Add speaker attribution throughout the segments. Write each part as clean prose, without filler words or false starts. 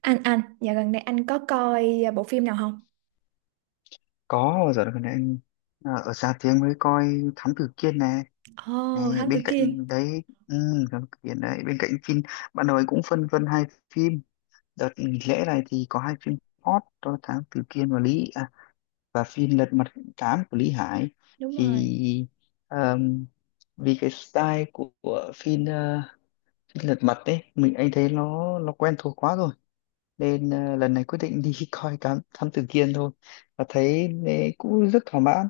Speaker 1: Anh dạo gần đây anh có coi bộ phim nào không?
Speaker 2: Có bao giờ gần đây anh ở xa tiếng mới coi Thám Tử Kiên nè.
Speaker 1: Ồ,
Speaker 2: Nè,
Speaker 1: Thám Tử
Speaker 2: bên
Speaker 1: Kiên.
Speaker 2: cạnh đấy, ừ, Thám Tử Kiên đấy, bên cạnh phim ban đầu anh cũng phân vân hai phim. Đợt nghỉ lễ này thì có hai phim hot đó: Thám Tử Kiên và Lý à, và phim Lật Mặt Tám của Lý Hải.
Speaker 1: Đúng rồi.
Speaker 2: Thì ờm, vì cái style của phim, phim Lật Mặt đấy mình anh thấy nó quen thuộc quá rồi, nên lần này quyết định đi coi Thám Thám Tử Kiên thôi. Và thấy cũng rất thỏa mãn.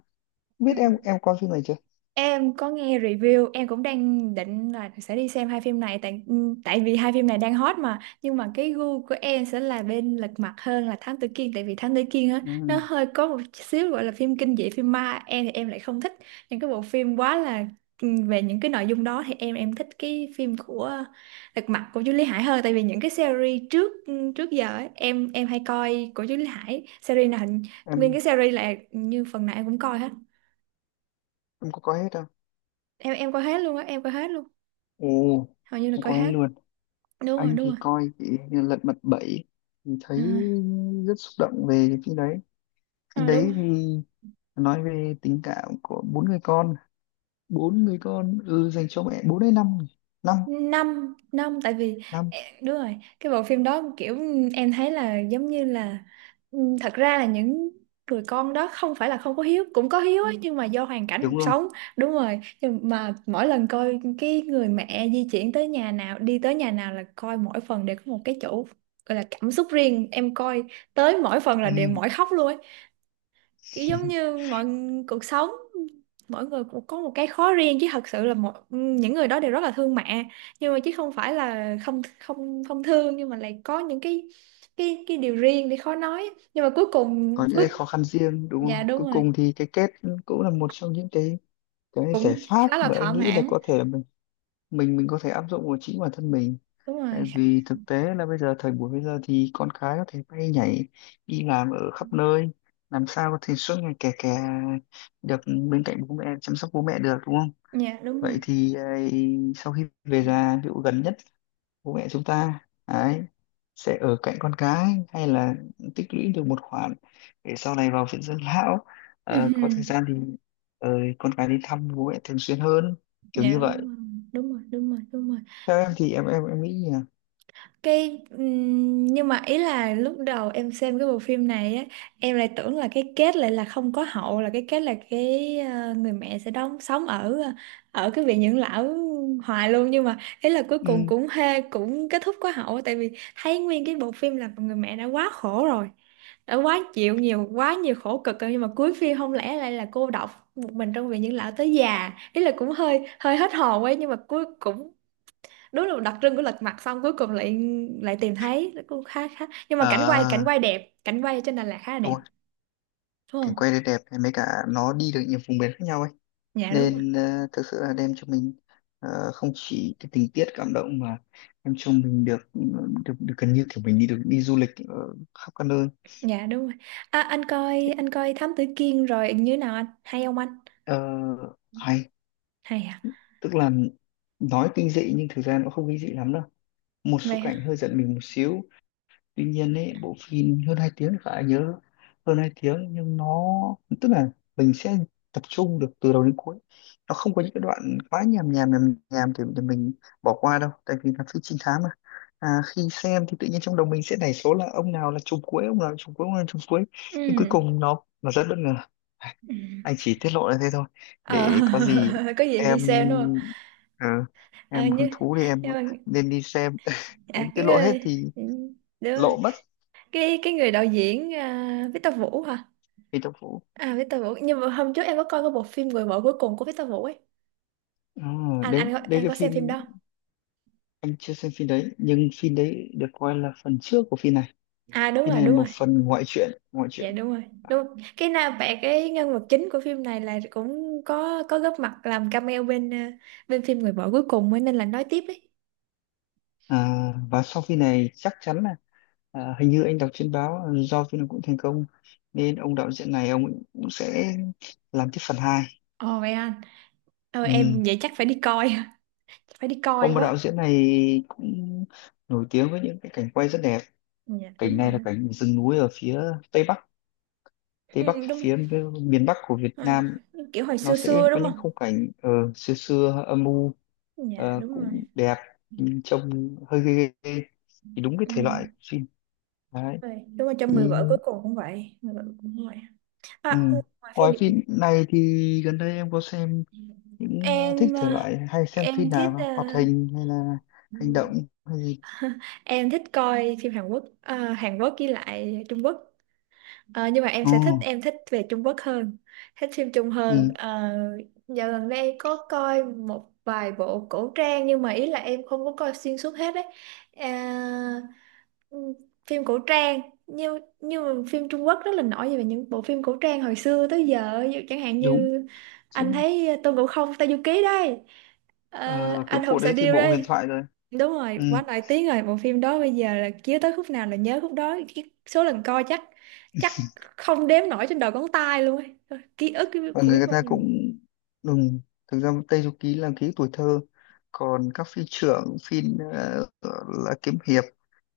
Speaker 2: Biết em coi phim này chưa?
Speaker 1: Em có nghe review, em cũng đang định là sẽ đi xem hai phim này tại vì hai phim này đang hot mà, nhưng mà cái gu của em sẽ là bên Lật Mặt hơn là Thám Tử Kiên, tại vì Thám Tử Kiên á, nó
Speaker 2: Ừ,
Speaker 1: hơi có một xíu gọi là phim kinh dị, phim ma, em thì em lại không thích những cái bộ phim quá là về những cái nội dung đó. Thì em thích cái phim của Lật Mặt của Chú Lý Hải hơn, tại vì những cái series trước giờ ấy, em hay coi của Chú Lý Hải, nguyên cái
Speaker 2: em
Speaker 1: series là như phần nào em cũng coi hết.
Speaker 2: em có coi hết không?
Speaker 1: Em coi hết luôn á, em coi hết luôn.
Speaker 2: Ồ,
Speaker 1: Hầu như là
Speaker 2: em
Speaker 1: coi
Speaker 2: coi hết
Speaker 1: hết.
Speaker 2: luôn.
Speaker 1: Đúng rồi,
Speaker 2: Anh
Speaker 1: đúng rồi.
Speaker 2: thì coi thì Lật Mặt Bảy thì thấy
Speaker 1: À,
Speaker 2: rất xúc động về phim đấy. Phim
Speaker 1: à, đúng
Speaker 2: đấy
Speaker 1: rồi.
Speaker 2: thì nói về tình cảm của bốn người con, bốn người con, ừ, dành cho mẹ. Bốn hay năm nhỉ? Năm
Speaker 1: Năm, năm, tại vì
Speaker 2: năm,
Speaker 1: đúng rồi, cái bộ phim đó kiểu em thấy là giống như là thật ra là những người con đó không phải là không có hiếu, cũng có hiếu ấy, Ừ. Nhưng mà do hoàn cảnh
Speaker 2: đúng
Speaker 1: cuộc
Speaker 2: rồi.
Speaker 1: sống. Đúng rồi, nhưng mà mỗi lần coi cái người mẹ di chuyển tới nhà nào, đi tới nhà nào là coi mỗi phần đều có một cái chỗ gọi là cảm xúc riêng. Em coi tới mỗi phần là
Speaker 2: Ừ.
Speaker 1: đều mỏi khóc luôn ấy. Kiểu giống như mọi cuộc sống, mỗi người cũng có một cái khó riêng chứ thật sự là một những người đó đều rất là thương mẹ, nhưng mà chứ không phải là không không không thương, nhưng mà lại có những cái cái điều riêng để khó nói, nhưng mà cuối cùng
Speaker 2: Có những cái
Speaker 1: ước.
Speaker 2: khó khăn riêng, đúng rồi,
Speaker 1: Dạ đúng
Speaker 2: cuối
Speaker 1: rồi.
Speaker 2: cùng thì cái kết cũng là một trong những cái giải
Speaker 1: Cũng
Speaker 2: pháp
Speaker 1: khá là
Speaker 2: mà
Speaker 1: thỏa
Speaker 2: anh nghĩ là
Speaker 1: mãn.
Speaker 2: có thể là mình, mình có thể áp dụng vào chính bản thân mình.
Speaker 1: Đúng
Speaker 2: Tại
Speaker 1: rồi
Speaker 2: vì thực tế là bây giờ, thời buổi bây giờ thì con cái có thể bay nhảy đi làm ở khắp nơi, làm sao có thể suốt ngày kè kè được bên cạnh bố mẹ, chăm sóc bố mẹ được, đúng không?
Speaker 1: dạ đúng rồi.
Speaker 2: Vậy thì ấy, sau khi về già, ví dụ gần nhất, bố mẹ chúng ta ấy sẽ ở cạnh con cái hay là tích lũy được một khoản để sau này vào viện dưỡng lão, có thời
Speaker 1: Ừm.
Speaker 2: gian thì ờ, con cái đi thăm bố mẹ thường xuyên hơn, kiểu như
Speaker 1: Dạ
Speaker 2: vậy.
Speaker 1: đúng rồi, đúng rồi, đúng rồi, đúng rồi.
Speaker 2: Theo em thì em, em nghĩ nhỉ?
Speaker 1: Cái nhưng mà ý là lúc đầu em xem cái bộ phim này á, em lại tưởng là cái kết lại là không có hậu, là cái kết là cái người mẹ sẽ đóng sống ở cái viện dưỡng lão hoài luôn, nhưng mà ý là cuối cùng
Speaker 2: Ừ.
Speaker 1: cũng kết thúc có hậu. Tại vì thấy nguyên cái bộ phim là người mẹ đã quá khổ rồi, đã quá chịu nhiều, quá nhiều khổ cực rồi, nhưng mà cuối phim không lẽ lại là cô độc một mình trong viện dưỡng lão tới già, ý là cũng hơi hơi hết hồn ấy. Nhưng mà cuối cũng đúng là đặc trưng của Lật Mặt, xong cuối cùng lại lại tìm thấy, nó cũng khá khá. Nhưng mà cảnh quay cảnh
Speaker 2: À,
Speaker 1: quay đẹp, cảnh quay trên Đà Lạt khá là đẹp, đúng
Speaker 2: cảnh
Speaker 1: không?
Speaker 2: quay đây đẹp này, mấy cả nó đi được nhiều vùng miền khác nhau ấy,
Speaker 1: Dạ đúng rồi.
Speaker 2: nên thực sự là đem cho mình không chỉ cái tình tiết cảm động mà đem cho mình được được, được gần như kiểu mình đi được đi du lịch khắp các nơi.
Speaker 1: Dạ đúng rồi. À, anh coi Thám Tử Kiên rồi như thế nào anh, hay không anh?
Speaker 2: Ờ, hay,
Speaker 1: Hay à?
Speaker 2: tức là nói kinh dị nhưng thực ra nó không kinh dị lắm đâu, một số
Speaker 1: Vậy
Speaker 2: cảnh
Speaker 1: hả?
Speaker 2: hơi giận mình một xíu. Tuy nhiên ấy, bộ phim hơn 2 tiếng thì khá nhớ, hơn 2 tiếng nhưng nó, tức là mình sẽ tập trung được từ đầu đến cuối, nó không có những cái đoạn quá nhàm nhàm nhàm nhàm thì mình bỏ qua đâu, tại vì là phim trinh thám mà. À, khi xem thì tự nhiên trong đầu mình sẽ nảy số là ông nào là trùm cuối, ông nào là trùm cuối, ông nào là trùm cuối, nhưng cuối
Speaker 1: Ừ,
Speaker 2: cùng nó rất bất ngờ. À,
Speaker 1: ừ.
Speaker 2: anh chỉ tiết lộ là thế thôi,
Speaker 1: Ờ,
Speaker 2: để có gì
Speaker 1: có gì đi
Speaker 2: em,
Speaker 1: xem đúng không?
Speaker 2: ờ,
Speaker 1: À,
Speaker 2: em hứng thú thì em
Speaker 1: nhưng mà,
Speaker 2: nên đi xem
Speaker 1: à,
Speaker 2: cũng tiết
Speaker 1: cái
Speaker 2: lộ hết
Speaker 1: người,
Speaker 2: thì
Speaker 1: ừ, đúng rồi,
Speaker 2: lộ mất.
Speaker 1: cái người đạo diễn, à, Victor Vũ hả?
Speaker 2: Phi Tốc Vũ.
Speaker 1: À, Victor Vũ, nhưng mà hôm trước em có coi cái bộ phim Người Vợ Cuối Cùng của Victor Vũ ấy.
Speaker 2: Ờ,
Speaker 1: anh
Speaker 2: đấy
Speaker 1: anh có,
Speaker 2: đấy
Speaker 1: em
Speaker 2: cái
Speaker 1: có xem phim
Speaker 2: phim
Speaker 1: đó.
Speaker 2: anh chưa xem phim đấy, nhưng phim đấy được coi là phần trước của phim này.
Speaker 1: À đúng
Speaker 2: Phim
Speaker 1: rồi,
Speaker 2: này là
Speaker 1: đúng
Speaker 2: một
Speaker 1: rồi.
Speaker 2: phần ngoại truyện, ngoại
Speaker 1: Dạ
Speaker 2: truyện.
Speaker 1: đúng rồi. Đúng. Cái nam bạn cái nhân vật chính của phim này là cũng có góp mặt làm cameo bên phim Người Vợ Cuối Cùng ấy, nên là nói tiếp ấy.
Speaker 2: À, và sau phim này chắc chắn là, à, hình như anh đọc trên báo là do phim này cũng thành công, nên ông đạo diễn này ông cũng cũng sẽ làm tiếp phần 2.
Speaker 1: Ồ vậy anh. Ờ
Speaker 2: Ừ.
Speaker 1: em vậy chắc phải đi coi, phải đi coi
Speaker 2: Ông đạo
Speaker 1: quá.
Speaker 2: diễn này cũng nổi tiếng với những cái cảnh quay rất đẹp.
Speaker 1: Dạ
Speaker 2: Cảnh
Speaker 1: đúng
Speaker 2: này
Speaker 1: rồi
Speaker 2: là
Speaker 1: đó.
Speaker 2: cảnh rừng núi ở phía tây bắc, tây
Speaker 1: Ừ,
Speaker 2: bắc
Speaker 1: đúng rồi.
Speaker 2: phía miền bắc của Việt
Speaker 1: Ờ,
Speaker 2: Nam.
Speaker 1: kiểu hồi
Speaker 2: Nó
Speaker 1: xưa
Speaker 2: sẽ
Speaker 1: xưa
Speaker 2: có
Speaker 1: đúng
Speaker 2: những
Speaker 1: không?
Speaker 2: khung cảnh xưa xưa âm u,
Speaker 1: Dạ đúng rồi.
Speaker 2: cũng đẹp nhưng trông hơi ghê ghê ghê. Thì đúng cái
Speaker 1: Ừ.
Speaker 2: thể loại phim đấy
Speaker 1: Rồi. Đúng rồi, trong Người
Speaker 2: thì.
Speaker 1: Vợ Cuối Cùng cũng vậy, Người Vợ Cuối Cùng cũng vậy.
Speaker 2: Ừ.
Speaker 1: À, ngoài phim
Speaker 2: Ngoài
Speaker 1: Việt
Speaker 2: phim này thì gần đây em có xem những, thích
Speaker 1: em
Speaker 2: thể
Speaker 1: ờ,
Speaker 2: loại hay xem phim
Speaker 1: em thích
Speaker 2: nào không? Hoạt hình hay là
Speaker 1: ờ,
Speaker 2: hành động hay gì?
Speaker 1: Em thích coi phim Hàn Quốc, Hàn Quốc với lại Trung Quốc. Ờ, nhưng mà em
Speaker 2: Ồ,
Speaker 1: sẽ thích em thích về Trung Quốc hơn, thích phim Trung hơn.
Speaker 2: ừ,
Speaker 1: Ờ, dạo gần đây em có coi một vài bộ cổ trang nhưng mà ý là em không có coi xuyên suốt hết đấy. À, ừm, phim cổ trang, nhưng mà phim Trung Quốc rất là nổi về những bộ phim cổ trang hồi xưa tới giờ. Ví dụ chẳng hạn
Speaker 2: đúng.
Speaker 1: như anh
Speaker 2: Chính-
Speaker 1: thấy Tôn Ngộ Không Tây Du Ký đây, ờ,
Speaker 2: ờ, cái
Speaker 1: Anh Hùng
Speaker 2: bộ
Speaker 1: Xạ
Speaker 2: đấy thì
Speaker 1: Điêu
Speaker 2: bộ huyền
Speaker 1: đây.
Speaker 2: thoại rồi.
Speaker 1: Đúng rồi,
Speaker 2: Ừ.
Speaker 1: quá nổi tiếng rồi. Bộ phim đó bây giờ là chiếu tới khúc nào là nhớ khúc đó. Cái số lần coi chắc chắc không đếm nổi trên đầu ngón tay luôn ấy. Thôi, ký ức
Speaker 2: Và
Speaker 1: của biết
Speaker 2: người
Speaker 1: bao
Speaker 2: ta
Speaker 1: nhiêu.
Speaker 2: cũng đúng, thực ra Tây Du Ký là ký tuổi thơ, còn các phi trưởng phi ờ, là kiếm hiệp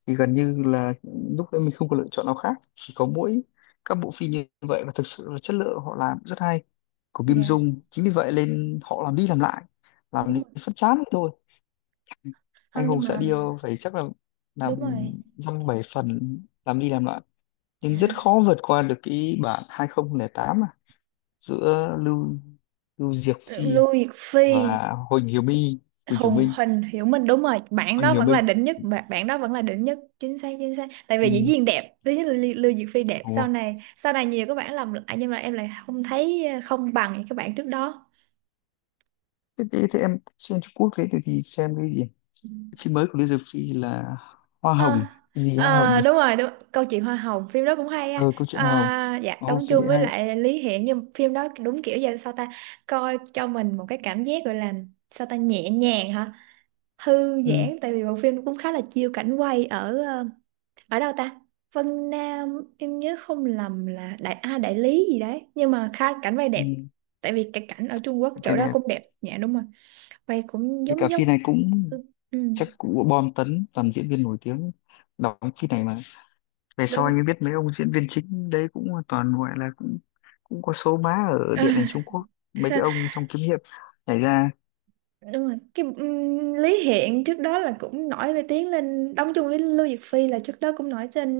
Speaker 2: thì gần như là lúc đấy mình không có lựa chọn nào khác, chỉ có mỗi các bộ phim như vậy, và thực sự là chất lượng họ làm rất hay, của Kim
Speaker 1: Dạ
Speaker 2: Dung, chính vì vậy nên họ làm đi làm lại,
Speaker 1: đúng
Speaker 2: làm đến
Speaker 1: rồi.
Speaker 2: phát chán ấy thôi. Anh
Speaker 1: Không, nhưng
Speaker 2: Hùng Sẽ
Speaker 1: mà
Speaker 2: Điêu phải chắc là làm
Speaker 1: đúng rồi.
Speaker 2: dăm bảy phần, làm đi làm lại, nhưng rất
Speaker 1: Dạ.
Speaker 2: khó vượt qua được cái bản 2008 giữa Lưu Lưu Diệc Phi
Speaker 1: Lưu Diệc Phi,
Speaker 2: và Huỳnh Hiểu My, Huỳnh Hiểu
Speaker 1: Hùng
Speaker 2: Minh,
Speaker 1: Hình, Hiểu Minh, đúng rồi. Bạn
Speaker 2: Huỳnh
Speaker 1: đó
Speaker 2: Hiểu
Speaker 1: vẫn là
Speaker 2: Minh.
Speaker 1: đỉnh nhất, bạn bạn đó vẫn là đỉnh nhất, chính xác chính xác. Tại
Speaker 2: Ừ,
Speaker 1: vì diễn viên đẹp, thứ nhất là Lưu Lưu Diệc Phi đẹp,
Speaker 2: đúng
Speaker 1: sau
Speaker 2: rồi.
Speaker 1: này sau này nhiều các bạn làm lại nhưng mà em lại không thấy không bằng những các bạn trước đó.
Speaker 2: Thế em xem Trung Quốc thế thì xem cái gì? Cái phim mới của Lưu Diệc Phi là Hoa
Speaker 1: Ờ,
Speaker 2: Hồng, cái gì Hoa Hồng
Speaker 1: ờ,
Speaker 2: nhỉ?
Speaker 1: đúng rồi, đúng câu chuyện Hoa Hồng, phim đó cũng hay á.
Speaker 2: Ờ, câu chuyện Hoa Hồng.
Speaker 1: À, dạ,
Speaker 2: Ồ
Speaker 1: đóng
Speaker 2: phim
Speaker 1: chung
Speaker 2: đấy
Speaker 1: với
Speaker 2: hay.
Speaker 1: lại Lý Hiển, nhưng phim đó đúng kiểu giờ sao ta. Coi cho mình một cái cảm giác gọi là sao ta, nhẹ nhàng hả, thư
Speaker 2: Ừ,
Speaker 1: giãn, tại vì bộ phim cũng khá là chiêu cảnh quay ở đâu ta, Vân Nam, em nhớ không lầm là Đại Lý gì đấy, nhưng mà khá cảnh quay đẹp,
Speaker 2: ừ,
Speaker 1: tại vì cái cảnh ở Trung Quốc
Speaker 2: cái
Speaker 1: chỗ đó
Speaker 2: đẹp,
Speaker 1: cũng đẹp. Dạ đúng rồi, quay cũng
Speaker 2: với cả
Speaker 1: giống giống.
Speaker 2: phim này cũng
Speaker 1: Ừ, ừ,
Speaker 2: chắc cũng bom tấn, toàn diễn viên nổi tiếng đóng phim này mà. Về sau
Speaker 1: đúng,
Speaker 2: anh mới biết mấy ông diễn viên chính đấy cũng toàn gọi là cũng cũng có số má ở điện ảnh Trung Quốc, mấy cái ông trong kiếm hiệp nhảy ra.
Speaker 1: đúng rồi, cái Lý Hiện trước đó là cũng nổi về tiếng lên đóng chung với Lưu Diệc Phi, là trước đó cũng nổi trên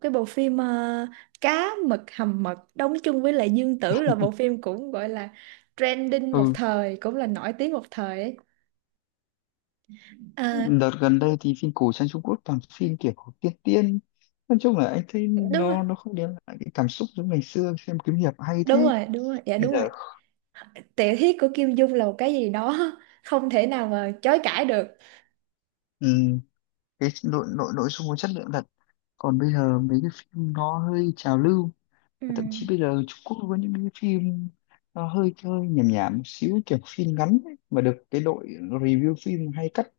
Speaker 1: cái bộ phim Cá Mực Hầm Mật, đóng chung với lại Dương Tử, là bộ phim cũng gọi là trending một
Speaker 2: Ừ,
Speaker 1: thời, cũng là nổi tiếng một thời ấy. À,
Speaker 2: đợt gần đây thì phim cổ trang Trung Quốc toàn phim kiểu tiên tiên, nói chung là anh thấy
Speaker 1: đúng rồi,
Speaker 2: nó không đem lại cái cảm xúc giống ngày xưa xem kiếm hiệp hay thế
Speaker 1: đúng rồi, đúng rồi, dạ
Speaker 2: bây
Speaker 1: đúng rồi.
Speaker 2: giờ.
Speaker 1: Tiểu thuyết của Kim Dung là một cái gì đó không thể nào mà chối cãi được.
Speaker 2: Ừ, cái nội nội nội dung có chất lượng thật, còn bây giờ mấy cái phim nó hơi trào lưu.
Speaker 1: Ừ.
Speaker 2: Và thậm chí bây giờ Trung Quốc có những cái phim nó hơi hơi nhảm nhảm một xíu, kiểu phim ngắn ấy, mà được cái đội review phim hay cắt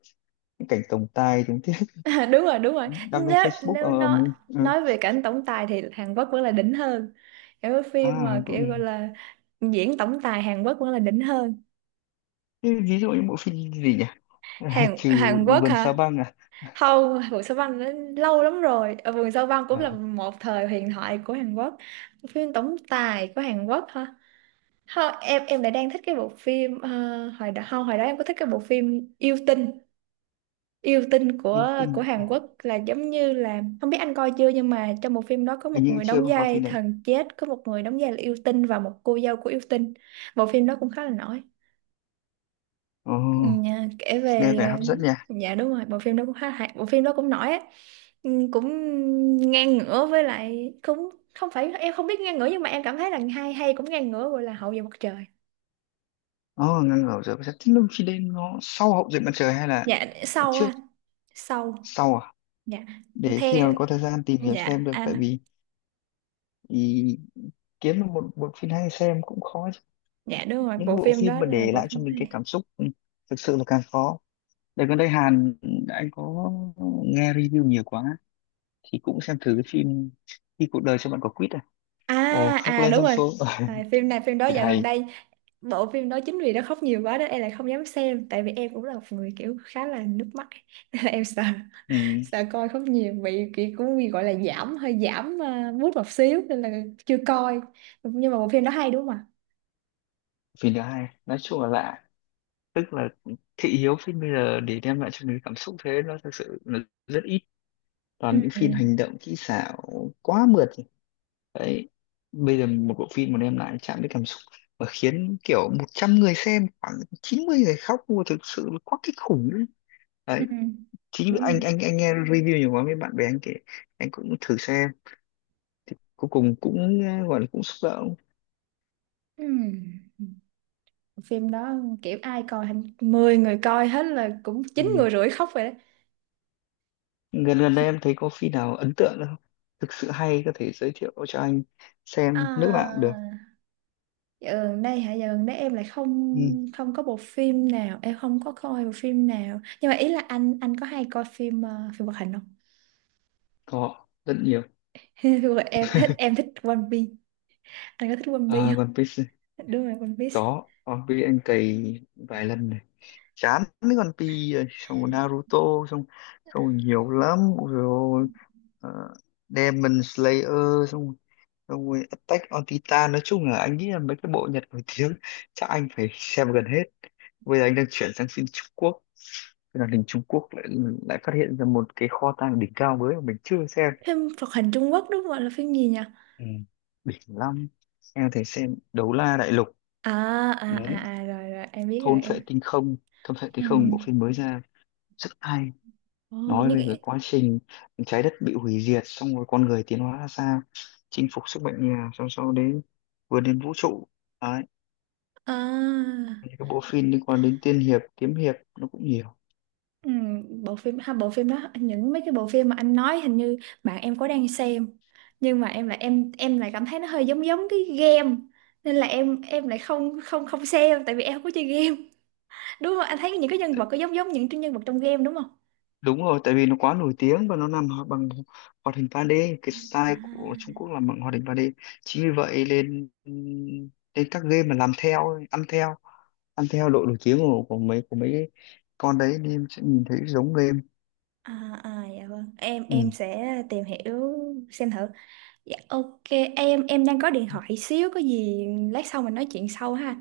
Speaker 2: những cảnh tổng tài tình tiết
Speaker 1: À, đúng rồi, đúng rồi,
Speaker 2: đăng lên
Speaker 1: nếu
Speaker 2: Facebook
Speaker 1: nếu nói
Speaker 2: mình ờ.
Speaker 1: nói về cảnh tổng tài thì Hàn Quốc vẫn là đỉnh hơn, kiểu cái
Speaker 2: À
Speaker 1: phim mà
Speaker 2: cũng
Speaker 1: kiểu gọi là diễn tổng tài Hàn Quốc vẫn là đỉnh hơn.
Speaker 2: thế, ví dụ như bộ phim gì nhỉ? À,
Speaker 1: Hàn
Speaker 2: trừ
Speaker 1: Hàn Quốc
Speaker 2: vườn sao
Speaker 1: hả?
Speaker 2: băng à,
Speaker 1: Không, Vườn Sao Băng nó lâu lắm rồi. Ờ, Vườn Sao Băng cũng là
Speaker 2: à
Speaker 1: một thời huyền thoại của Hàn Quốc. Phim tổng tài của Hàn Quốc hả? Không, em lại đang thích cái bộ phim hồi đó, không, hồi đó em có thích cái bộ phim yêu tinh, yêu tinh
Speaker 2: yêu
Speaker 1: của
Speaker 2: tinh à,
Speaker 1: Hàn Quốc là giống như là không biết anh coi chưa, nhưng mà trong một phim đó có một
Speaker 2: hình như
Speaker 1: người
Speaker 2: chưa
Speaker 1: đóng
Speaker 2: có coi
Speaker 1: vai
Speaker 2: phim đấy.
Speaker 1: thần chết, có một người đóng vai là yêu tinh, và một cô dâu của yêu tinh. Bộ phim đó cũng khá là nổi.
Speaker 2: Ồ,
Speaker 1: Ừ, kể
Speaker 2: nghe
Speaker 1: về
Speaker 2: vẻ hấp dẫn nhỉ.
Speaker 1: dạ đúng rồi, bộ phim đó cũng khá hay, bộ phim đó cũng nổi á. Ừ, cũng ngang ngửa, với lại cũng không phải em không biết ngang ngửa, nhưng mà em cảm thấy là hay hay cũng ngang ngửa, gọi là Hậu Duệ Mặt Trời.
Speaker 2: Ồ, ngăn ngửa rồi, thế lúc khi đến nó sau hậu duệ mặt trời hay là
Speaker 1: Dạ sâu
Speaker 2: trước?
Speaker 1: à, sâu.
Speaker 2: Sau à?
Speaker 1: Dạ.
Speaker 2: Để khi nào
Speaker 1: Theo.
Speaker 2: có thời gian tìm hiểu xem
Speaker 1: Dạ.
Speaker 2: được, tại
Speaker 1: Anh.
Speaker 2: vì thì kiếm được một bộ phim hay xem cũng khó chứ.
Speaker 1: Dạ đúng rồi,
Speaker 2: Những cái
Speaker 1: bộ
Speaker 2: bộ
Speaker 1: phim
Speaker 2: phim
Speaker 1: đó
Speaker 2: mà
Speaker 1: là
Speaker 2: để
Speaker 1: bộ
Speaker 2: lại cho
Speaker 1: phim
Speaker 2: mình cái
Speaker 1: hay.
Speaker 2: cảm xúc, ừ, thực sự là càng khó. Đợt gần đây Hàn, anh có nghe review nhiều quá thì cũng xem thử cái phim khi cuộc đời cho bạn quả quýt à.
Speaker 1: À,
Speaker 2: Ồ, khóc
Speaker 1: à,
Speaker 2: lên
Speaker 1: đúng
Speaker 2: trong
Speaker 1: rồi.
Speaker 2: số.
Speaker 1: À, phim này, phim đó
Speaker 2: Phim
Speaker 1: dạo gần
Speaker 2: hay.
Speaker 1: đây, bộ phim đó chính vì nó khóc nhiều quá đó em lại không dám xem, tại vì em cũng là một người kiểu khá là nước mắt ấy. Nên là em sợ
Speaker 2: Ừ,
Speaker 1: sợ coi khóc nhiều bị kiểu cũng bị gọi là giảm, hơi giảm mút một xíu nên là chưa coi, nhưng mà bộ phim đó hay đúng không ạ?
Speaker 2: phim thứ hai nói chung là lạ, tức là thị hiếu phim bây giờ để đem lại cho mình cảm xúc thế nó thực sự là rất ít,
Speaker 1: Ừ,
Speaker 2: toàn những
Speaker 1: ừ,
Speaker 2: phim hành động kỹ xảo quá mượt đấy. Bây giờ một bộ phim mà đem lại chạm đến cảm xúc và khiến kiểu 100 người xem khoảng 90 người khóc mua thực sự là quá kinh khủng ấy.
Speaker 1: ừ,
Speaker 2: Đấy, chính vì
Speaker 1: đúng
Speaker 2: anh
Speaker 1: rồi.
Speaker 2: anh anh nghe review nhiều quá, mấy bạn bè anh kể, anh cũng thử xem, cuối cùng cũng gọi là cũng xúc động.
Speaker 1: Ừ. Phim đó kiểu ai coi hình, 10 người coi hết là cũng
Speaker 2: Ừ.
Speaker 1: chín người rưỡi khóc rồi đấy.
Speaker 2: gần gần đây em thấy có phim nào ấn tượng không, thực sự hay, có thể giới thiệu cho anh xem không? Nước nào cũng được.
Speaker 1: À, dạo gần đây hả? Dạo gần đây em lại không
Speaker 2: Ừ,
Speaker 1: không có bộ phim nào, em không có coi bộ phim nào. Nhưng mà ý là anh có hay coi phim phim hoạt hình không?
Speaker 2: có rất nhiều.
Speaker 1: Phim hoạt- em thích One Piece. Anh có thích One Piece
Speaker 2: À,
Speaker 1: không?
Speaker 2: còn phim
Speaker 1: Dạ, đúng rồi, One Piece.
Speaker 2: có, còn vì anh cày vài lần này chán mấy con Pi rồi, xong rồi Naruto, xong, xong rồi nhiều lắm. Ôi dồi ôi, ờ, Demon Slayer, xong rồi- xong rồi Attack on Titan, nói chung là anh nghĩ là mấy cái bộ Nhật nổi tiếng chắc anh phải xem gần hết. Bây giờ anh đang chuyển sang phim Trung Quốc, thế là đình Trung Quốc lại, lại phát hiện ra một cái kho tàng đỉnh cao mới mà mình chưa xem.
Speaker 1: Phim hoạt hình Trung Quốc đúng không? Là phim gì nhỉ?
Speaker 2: Ừ. Đỉnh lắm. Em có thể xem Đấu La Đại Lục.
Speaker 1: À, à,
Speaker 2: Ừ.
Speaker 1: à, à, rồi, rồi em biết rồi
Speaker 2: Thôn Phệ
Speaker 1: em.
Speaker 2: Tinh Không, Thôn Phệ Tinh
Speaker 1: Ừ.
Speaker 2: Không bộ phim mới ra rất hay,
Speaker 1: Ồ,
Speaker 2: nói
Speaker 1: như
Speaker 2: về cái
Speaker 1: cái,
Speaker 2: quá trình trái đất bị hủy diệt, xong rồi con người tiến hóa ra sao, chinh phục sức mạnh nhà, xong sau đến vươn đến vũ trụ, đấy,
Speaker 1: à.
Speaker 2: những cái bộ phim liên quan đến tiên hiệp kiếm hiệp nó cũng nhiều.
Speaker 1: Ừ, bộ phim ha, bộ phim đó, những mấy cái bộ phim mà anh nói hình như bạn em có đang xem, nhưng mà em lại cảm thấy nó hơi giống giống cái game, nên là em lại không không không xem, tại vì em không có chơi game. Đúng không, anh thấy những cái nhân vật có giống giống những nhân vật trong game đúng không?
Speaker 2: Đúng rồi, tại vì nó quá nổi tiếng và nó làm ho- bằng hoạt hình 3D, cái
Speaker 1: À,
Speaker 2: style của Trung Quốc làm bằng hoạt hình 3D, chính vì vậy lên, lên các game mà làm theo ăn theo, ăn theo độ nổi tiếng của mấy của mấy cái con đấy, nên em sẽ nhìn thấy giống game.
Speaker 1: à, à dạ vâng, em
Speaker 2: Ừ.
Speaker 1: em sẽ tìm hiểu xem thử. Dạ ok, em đang có điện thoại xíu, có gì lát sau mình nói chuyện sau ha.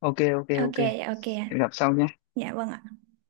Speaker 2: Ok, ok,
Speaker 1: Ok
Speaker 2: ok.
Speaker 1: dạ, ok.
Speaker 2: Hẹn gặp sau nhé.
Speaker 1: Dạ vâng ạ.